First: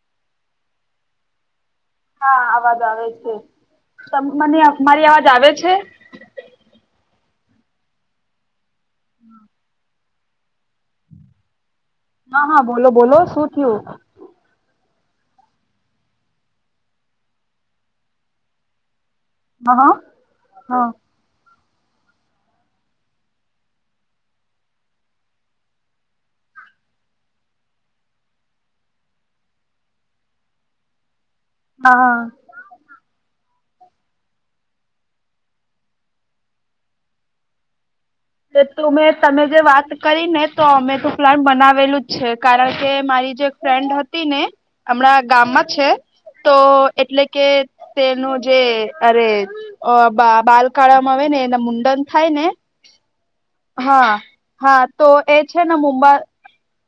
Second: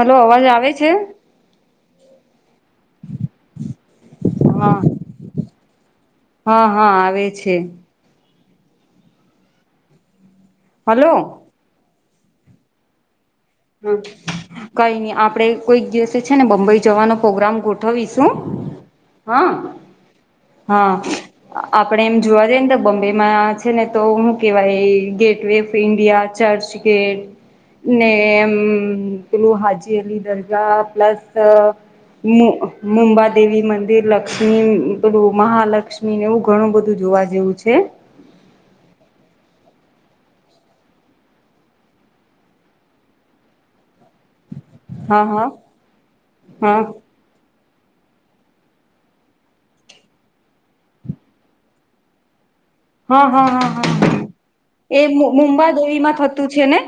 Hello અવાજ આવે છે? હા અવાજ આવે છે. તે મને હા મારી અવાજ આવે છે? હા હા આવે છે. [inaudible] હલો... હા હા બોલો બોલો શું. થયું હમ... કઈ નઇ આપડે કોઈક દિવસે છે. ને બંબઈ જવાનો પ્રોગ્રામ ગોઠવીશું. હ,.... હા હા હા આપડે એમ એમ જોવા જઈએ ન તો બંબેમાં છે. ને તો હું કેવાય gateway of India, church. [unintelligible] ને હમ, પલું હાજી અલી દરગા પ્લસ હા મુ. મુંબાદેવી મંદિર, લક્ષ્મી પેલું મહાલક્ષ્મી ન એવું ઘણું બધું જોવા જેવું છે. [unintelligible] તમે જે વાત કરી તો અમે તો પ્લાન બનાવેલું જ છે કારણ કે મારી જે. ફ્રેન્ડ હતીને હા હમણાં હા ગામમાં છે. તો હા એટલે કે. તેનું જે અરે અ બા બાલકાળામાં આવે. ને એના મુંડન થાય ને. હા હા હા હા હ એ તો છે મુંબા ને દોહીમાં મુંબઈ થતું છે. ને?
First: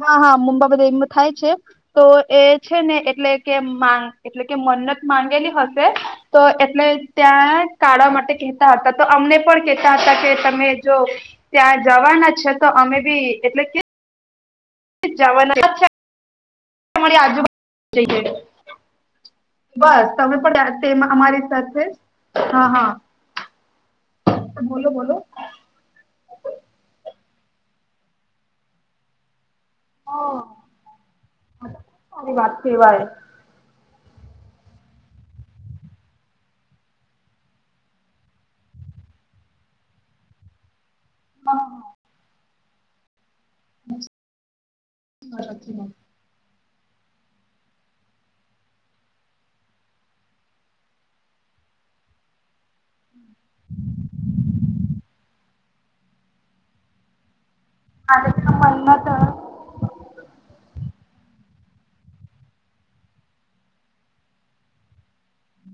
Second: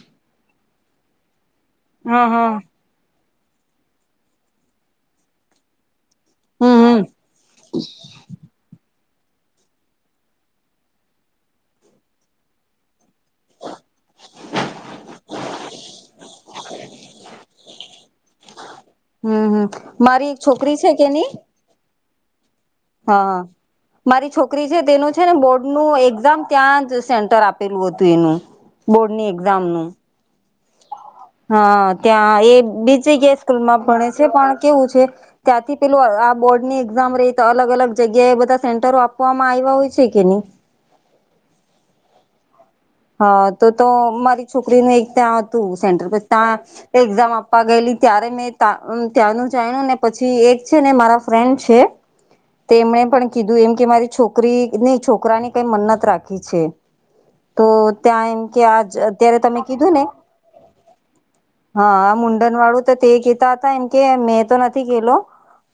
હા હા મુંબા બધા એમ થાય છે. તો હા એ હા છે. ને એટલે. કે મા એટલે કે મન્નત માંગેલી હશે. તો હમ એટલે હમ ત્યાં કાળા માટે કેહેતા હતા. તો અમને પણ કેતા હતા. કે તમે જો ત્યાં જવાના છ તો અમે બી એટલે. જવાના તમારી આજુબાજુ દેખાય છે. હમ હમ બસ મારી તમે એક છોકરી છે પણ કે [unintelligible] નહી અમારી સાથે જ, હા હા હા મારી છોકરી છે બોલો તેનો બોલો છે ને બોર્ડ નું એક્ઝામ ત્યાં જ સેન્ટર આપેલું હતું એનું બોર્ડની એક્ઝામનું હ હ ત્યાં એ બીજી ગે સ્કૂલમાં ભણે છે પણ કેવું છે. ત્યાંથી પેલું અ આ બોર્ડની ઈક્ઝામ રહી તો અલગ- અલગ જગ્યાએ બધા સેન્ટરો આપવામાં આયવા હોય છે કે ની હા હા. હા તો તો મારી છોકરીનું એક ત્યાં હા હતું સેન્ટર પર તા એક્ઝામ આપવા ગયેલી ત્યારે મેં તા ત્યાંનું જાણ્યું ને પછી એક છેને મારા ફ્રેન્ડ છે તેમણે પણ કીધું એમ કે મારી છોકરી નઈ છોકરાને કઈ મન્નત રાખી છે. તો ત્યાં એમકે આજ મન્નત અત્યારે તમે કીધું ને હા આ મુંડનવાળું તો તે કહેતા હતા એમ કે મેં તો નથી ગેલો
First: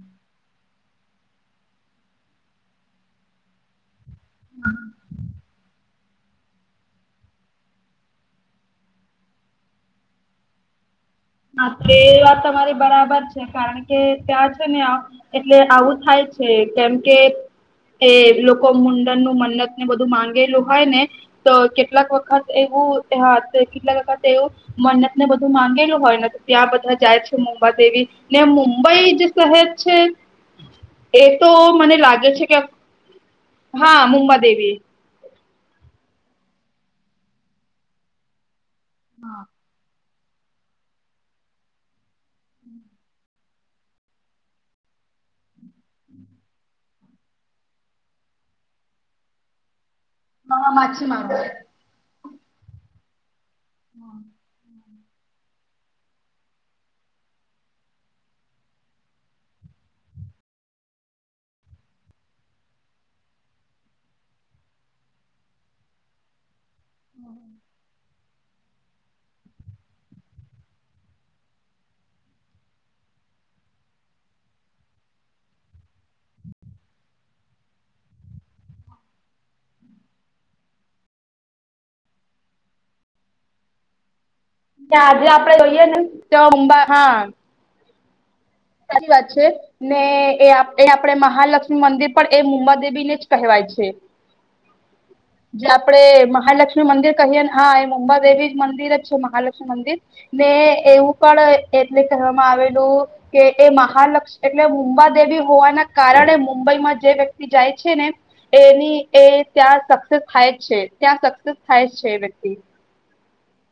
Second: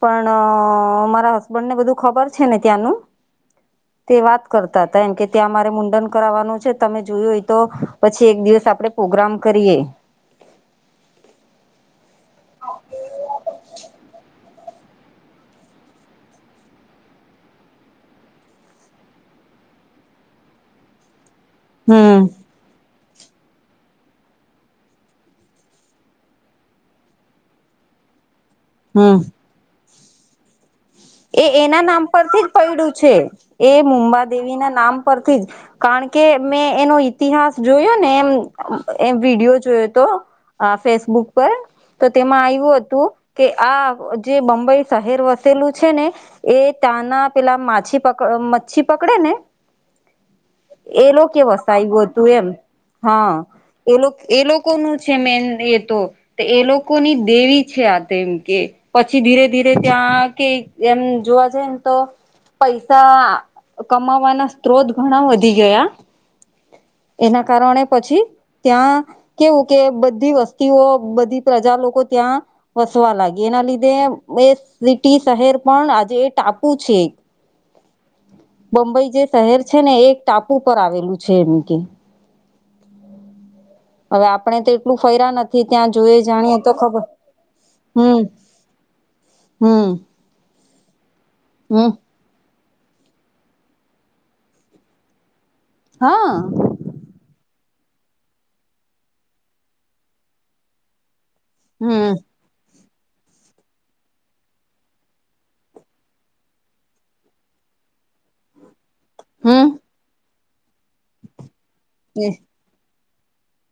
પણ મારા હસબન્ડને બધું ખબર છે ને ત્યાંનું તે વાત કરતા હતા એમ કે ત્યાં મારે મુંડન કરાવવાનું તમે જોયું હોય તો પછી એક દિવસ આપડે પ્રોગ્રામ કરીએ. હા તે વાત તમારી બરાબર છે. કારણ કે ત્યાં છે ને એટલે આવું થાય છે કેમ કે એ લોકો મુંડનનું મન્નત ને બધું માંગેલું હોય ને, તો કેટલાક હમ વખત એવું કેટલાક વખત એવું મન્નત ને બધું માંગેલું હોય, ને ત્યાં બધા જાય છે મુંબાદેવી, એવી ને મુંબઈ હમ જ શહેર છે. એ તો એના મને નામ લાગે પરથી છે જ કે પૈડ્યું છે, એ હા મુંબાદેવીના મુંબાદેવી નામ પરથી જ કારણ કે મેં એનો ઈતિહાસ જોયો ને એમ એ વિડીયો જોયો તો અ ફેસબુક પર, તો તેમાં આવ્યું હતું કે આ જે બંબઈ શહેર વસેલું છે ને એ તાના પેલા માછી પક મચ્છી પકડે ને હા એ લોકો કે માછીમારો વસાયું હતું એમ હા. એ લોકો એ લોકોનું છે મેન એ તો તો એ લોકોની દેવી છે આ તેમ કે પછી ધીરે ધીરે ત્યાં કે એમ જોવા જાય ને તો પૈસા કમાવાના સ્ત્રોત ઘણા વધી ગયા એના કારણે પછી ત્યાં કેવું કે બધી વસ્તીઓ બધી પ્રજા લોકો ત્યાં વસવા લાગી એના લીધે એ સિટી શહેર પણ આજે એ ટાપુ છે. બંબઈ જે શહેર છે ને એ એક ટાપુ પર આવેલું છે એમ કે હવે આપણે તો એટલું આજે ફર્યા આપડે નથી જોઈએ ત્યાં ને જોઈ જાણીએ તો મુંબા ખબર હા હમ્મ. સાચી વાત છે ને એ આપ એ આપડે મહાલક્ષ્મી હમ મંદિર પણ એ મુમ્મદેબીને જ કહેવાય છે, જે આપણેે હા મહાલક્ષ્મી મંદિર કહીએ ને હા એ મુંબાદેવી મંદિર જ છે મહાલક્ષ્મી મંદિર ને એવું પણ એટલે હમ કહેવામાં આવેલું, કે એ મહાલક્ષ એટલે મુંબાદેવી હોવાના કારણે મુંબઈમાં જે વ્યક્તિ જાય છે ને એની એ હમ ત્યાં સક્સેસ થાય જ છે, ત્યાં સક્સેસ થાય જ છે એ વ્યક્તિ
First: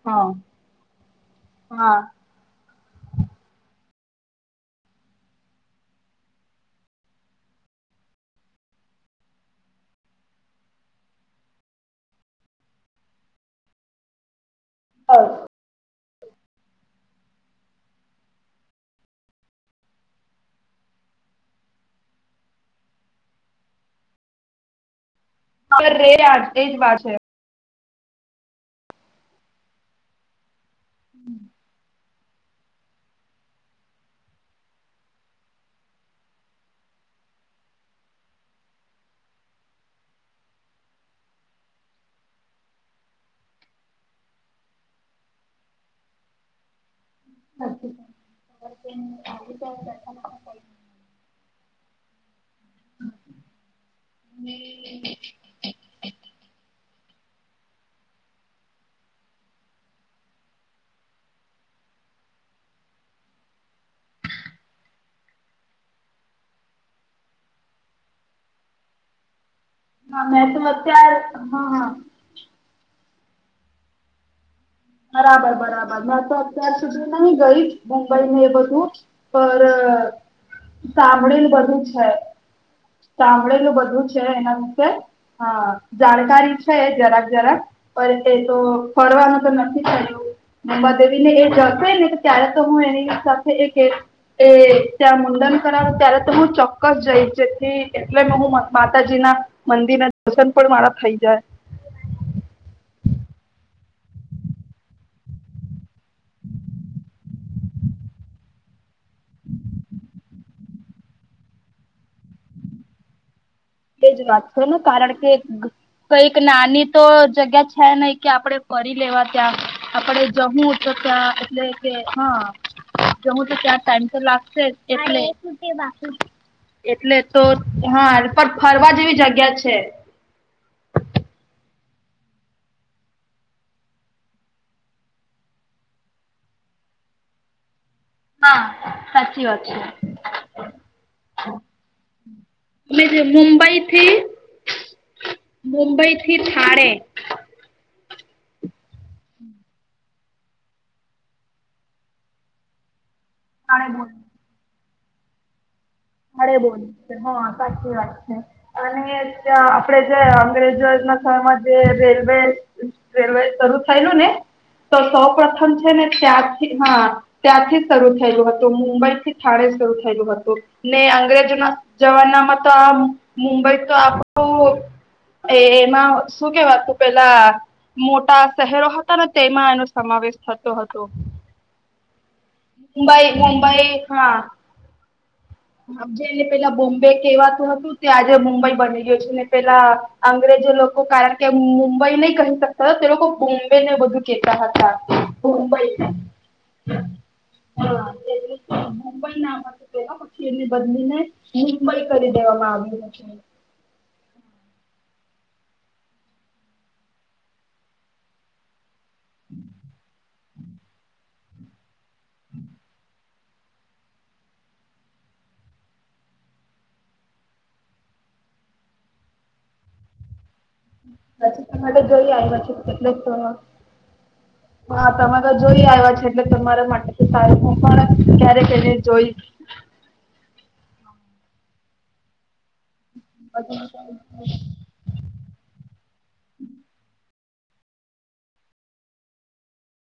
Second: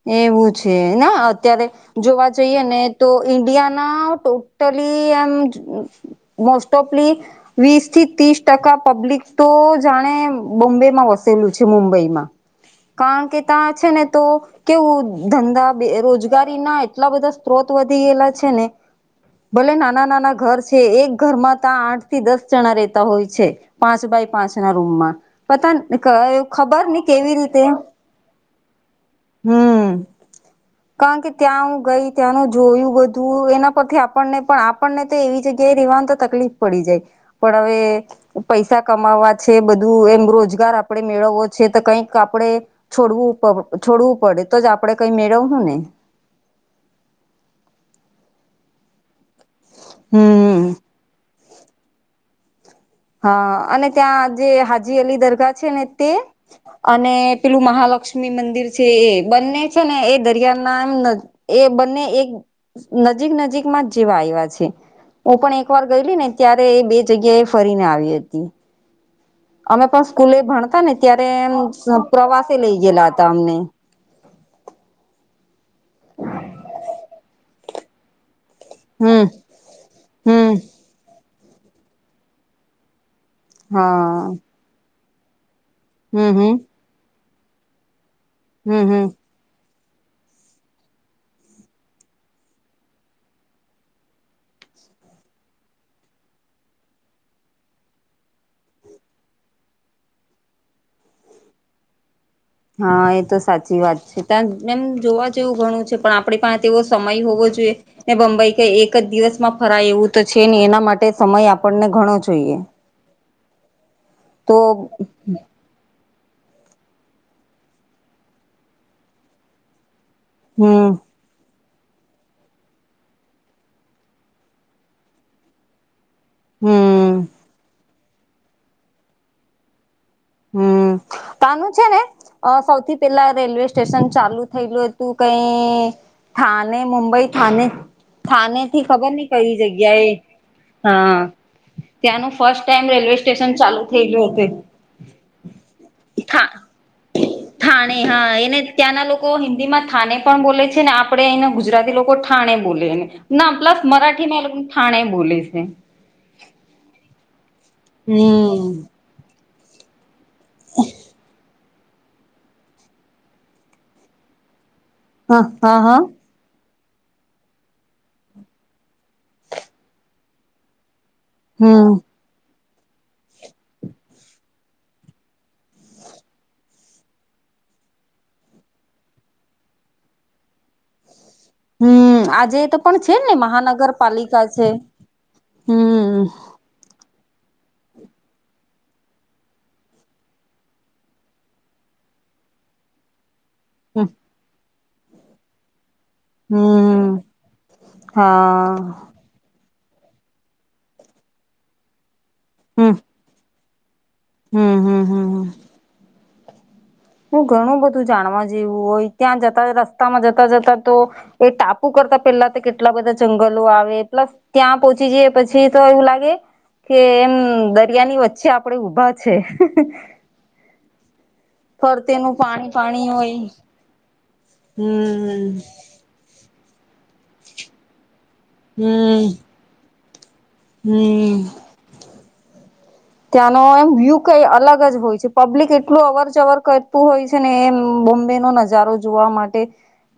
હા એવું છે ના અત્યારે હા જોવા જઈને તો ઈન્ડિયાના ટોટલી એમ મોસ્ટોપલી વીસ થી ત્રીસ ટકા પબ્લિક તો જાણે બોમ્બેમાં વસેલું છે, મુંબઈમાં કારણ કે ત્યાં છે ને તો કેવું ધંધા, બેરોજ- -ગારીના એટલા બધા સ્ત્રોત વધી ગયેલા છે ને, ભલે નાના-નાના ઘર છે એક ઘરમાં તો આઠ થી દસ જણા રેતા હોય છે. પાંચ બાય પાંચ ના રૂમમાં પતા રે આ એજ ખબર વાત ને છે કેવી રીતે હમ કારણકે ત્યાં હું ગઈ ત્યાંનું જોયું બધું એના પરથી આપણને પણ આપણને તો એવી જગ્યાએ રેવાનું તો તકલીફ પડી જાય. પણ હવે, પૈસા કમાવવા છે, બધું એમ રોજગાર આપણેે મેળવવો છે તો કઈક આપડે છોડવું.... છોડવું પડે તો જ આપડણે કઈ મેળવું ને, હા [inaudible] હમ હા અને ત્યાં જે હાજી અલી દરગાહ છે ને તે, અને પેલું મંદિર છે એ બંને ને એ દરિયા ના એ બંને એક નજીક નજીક માં જ જેવા આવ્યા છે હું પણ એક વાર ગયેલી ને ત્યારે બે જગ્યાએ. ફરીને આવી હતી. અમે પણ હા સ્કૂલે મેં તો ભણતાને અત્યાર ત્યારે હા હા પ્રવાસે લઇ ગયેલા હતા અમને. બરાબર બરાબર મે તો અત્યાર સુધી નહી ગઈ મુંબઈને એ બધું હમ હમ સાંભળી બધું છે. સાંભળુ બધું છે હા એના વિશે હમ હમ જાણકારી છે જરાક જરાક. પર તે તો હમ હમ ફરવાનું તો નથી કર્યું. મમદેવી ને એ જશે ને ત્યારે તો હું એની સાથે એક એક એ ત્યાં મુંડન કરાવું ત્યારે તો હું ચોક્કસ જઈ જેથી એટલે મે હું માતાજીના મંદિર ના દર્શન પણ મારા થઈ જાય. હા એ તો સાચી વાત છે ત એમ જોવા જેવું ઘણું છે. પણ આપણે પણ તેવો સમય હોવો જોઈએ. ને બંબઈ કઈ એક જ દિવસમાં ફરાય એવું છે ને એના માટે સમય ઘણો જોઈએ. તે જ વાત તો કરુ ન કારણ કે કઈક નાની તો જગ્યા છે નહ કે આપડણે ફરી લેવા ત્યાં આપડે જમું હમ તતા એટલે હા જમુ તો ચાર ટાઈમ તો લાગશે એટલે એટલે હમ તો હા પણ ફરવા જેવી જગ્યા છે. હમ. કાનું છે ને સૌથી પેલા રેલવે સ્ટેશન થયેલું કઈ થાણે મુંબઈ થાણે. હા થાને થી ખબર નઈ સાચી કઈ વાત જગ્યા એ હા. ત્યાંનું ફર્સ્ટ રેલવે છે સ્ટેશન મુંબઈ ચાલુ થી હતું. મુંબઈ થી થા થાણે [inaudible] એને ત્યાંના લોકો હિન્દી માં થાને પણ બોલે છે ને આપણેે એને ગુજરાતી લોકો થાણે બોલે છે ને ના પ્લસ થાણે બોલ મરાઠમાં એ લોકોને થાણે બોલે છે. હઠે બોલ હ સાચી વાત છે હમ અને ત્યાં આપડેજે અંગ્રેજો ના સમાંજે રેલવે, રેલવે શરુ થયેલુંને. તો સૌ હા પ્રથમ હા છે હા ને ત્યાં હા ત્યાંથી શરૂ થયેલું હતું, મુંબઈ થી થણે શરૂ થયેલું હતું, ને અંગ્રેજ તેના હમ જવાનામાં તો આમ મુંબઈ તો આપણું એ એમાં શું કેવાતુ પેલા મોટા શહેરો હતાને, તેમાં એનો સમાવેશ થતો હતો. હમ્મ, આજે તો પણ મુંબઈ છેને, મુંબઈ મહાનગરપાલિકા છે. હજ હમ એને પેલા બોમ્બે કેવાતું હતું. આજે મુંબઈ બની ગયો છે, ને પેલા અંગ્રેજો લોકો કારણકે મુંબઈ નહી કહી શક હતા, તે લોકો બોમ્બે ને બધું કેતા હતા, મુંબઈ હમ્મ, હા. મુંબઈ નામ હતું પેલા, પછી એની બદલીને મુંબઈ કરી દેવામાં આવ્યું હતું. હમ્મ હમ્મ હમ્મ હમ્મ હું ઘણું બધું જાણવા જેવું હોય, ત્યાં જતા રસ્તામાં જતા જતા તો એ ટાપુ કરતા પેલાતે કેટલા બધા જંગલો આવે પ્લસ ત્યાં પહોંચી જઈએ પછી તો એવું લાગે. કે એમ દરિયાની વચ્ચે આપડે ઉભા છે. પછી તમારે ઘરે ફરતેનું પાણી આવીયો પાણી એટલે હોય [unintelligible] હા હમ તમારા જોઈ આવ્યા છે. એટલે તમારા માટેતો સારું હું પણ ક્યારેક જઈને જોઈ હમ્મ ત્યાંનો એમ વ્યૂ કઈ અલગ જ હોય છે. પબ્લિક એટલું અવર જવર કરતું હોય છે ને, એમ બોમ્બેનો નજારો જોવા માટે.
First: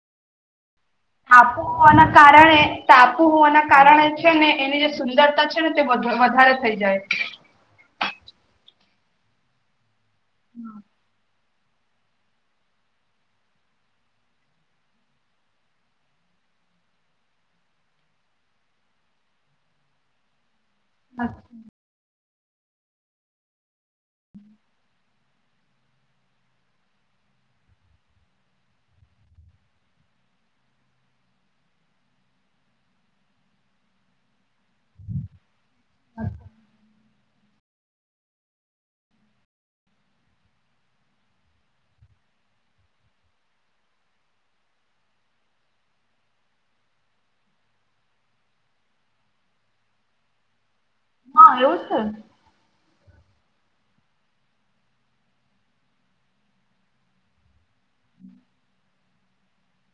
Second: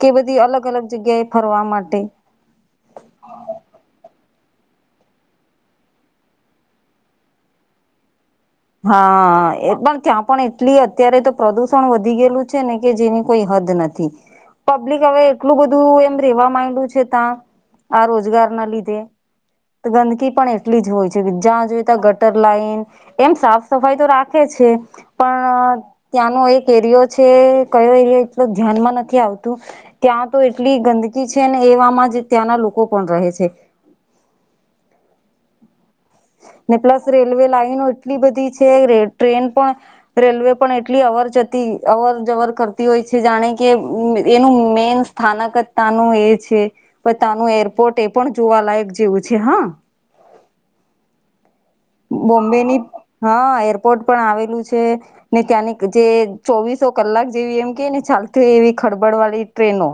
કે બધી અલગ અલગ જગ્યાએ ફરવા ટાપું માટે ઓના કા સે ને, ટાપુ હોવાના કારણે છે ને એની જે સુંદરતા છેને તે વધ વધારે થઈ જાય. હા, એ પણ ત્યાં પણ એટલી અત્યારે તો પ્રદૂષણ વધી ગેલુ છેને, કે જેની કોઈ હદ નથી. પબ્લિક હવે એટલું બધું એમ રેવા માંડ્યું છે ત્યાં, આ રોજગારના લીધે. તો ગંદકી પણ એટલી જ હોય છે, કે જ્યાં જોઈ તા ગટર લાઈન, એમ સાફ સફાઈ તો રાખે છે. પણ ત્યાંનો એક એરિયો છે, કયો એરયો એટલો ધ્યાનમાં નથી આવતું. ત્યાં તો એટલી ગંદકી છેને, એવામાં જ ત્યાંના લોકો પણ રહે છે. [inaudible] ને પ્લસ રેલવે લાઈનો એટલી બધી છે, રે ટ્રેન પણ રેલવે પણ એટલી અવર જતી, અવર જવર કરતી હોય છે, જાણે કે એ એનું મેન સ્થાનક જ તાનું એ છે, પહિ તાનું એરપોર્ટ એ પણ જોવાલાયક જેવું છે હા. હા એવું છે. બોમ્બેની, હા એરપોર્ટ પણ આવેલું છે. ને ત્યાંની જે ચોવીસો કલાક જેવી એમ કેય ને ચાલતી હોય, એવી ખળબડ વાળી ટ્રેનો.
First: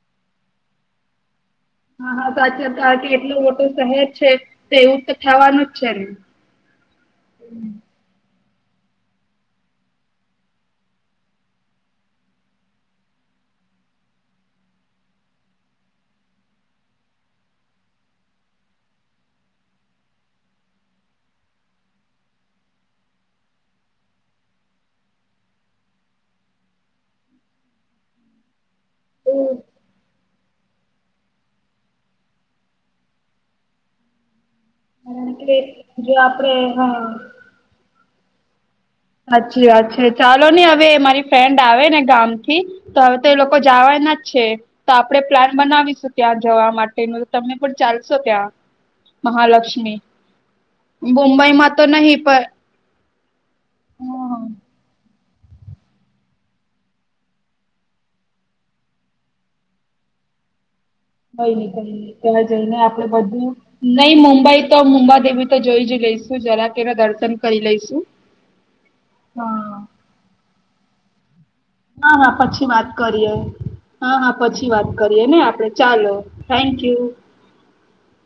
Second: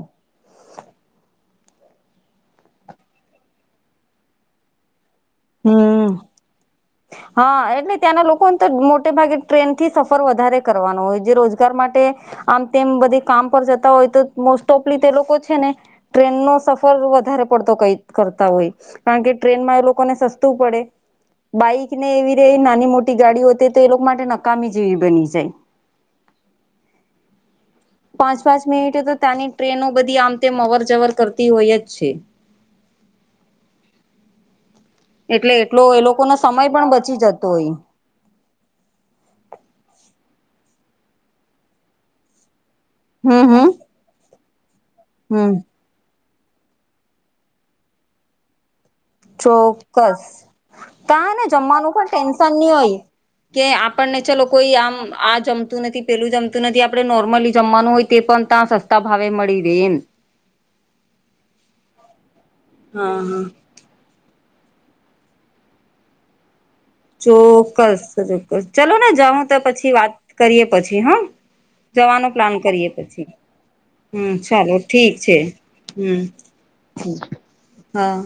હા હા સાચે તા કેટલુ મોટુ શહેર છે. તો એવું તો થવાનું જ છે ને, હમ હા હમ્મ. એટલે ત્યાંના લોકોને તો મોટે ભાગે ટ્રેનથી સફર વધારે કરવાનો હોય, જે રોજગાર માટે આમ તેમ બધી કામ પર જતા હોયતો, મોસ્ટ ઓફલી તે લોકો છે ને ટ્રેનનો સફર વધારે પડતો કઈ કરતા હોય, કારણકે ટ્રેનમાં એ લો કોને સસ્તું પડે. બાઈકને એવી રેય નાની મોટી ગાડીઓ તે તો એ લોકો માટે નકામી જેવી બની જાય. પાંચ પાંચ મિનિટે તો ત્યાંની ટ્રેનો બધી આમ તેમ અવર જવર કરતી હોય જ છે. કારણ એટલે કે એટલો એ જો લોકો નો આપડે સમય પણ હા બચી જતો હોય. સાચી વાત છે ચાલો ને હવે મારી ફ્રેન્ડ આવે ને ગામથી તો હવે તે હમ લોકો હમ જવા ના જ છે તો આપણે હમ પ્લાન બનાવીશું. ત્યાં જવા માટેનું તમે પણ ચાલશો ત્યાં. મહાલક્ષ્મી ચોક્કસ તા હેને મુંબઈમાં તો જમવાનું પણ નહી ટેન્શન ની હોય. કે આપણને ચલો પણ કોઈ આમ આ જમતું નથી પેલું જમતું નથી આપણે નોર્મલી જમવાનું હોય તે પણ તા સસ્તા ભાવે મળી રહે એમ. કઈ નઈ કઈ નહી ત્યાં જઈને આપડે હા હા બધું નહી મુંબઈ તો મુુંબાદેવી તો જોઈ જ લઈશ. જરા કેરા દર ચોક્કસ ચોક્કસ ચલો ને જાઉં તો હા પછી વાત કરીએ પછી હા. હા જવાનું હા પ્લાન પછી કરીએ વાત પછી હા હા હમ્મ પછી ચાલો વાત ઠીક કરીએ છે ને આપડે ચાલો હમ્મ થેન્ક યુ. હમ્મ હા.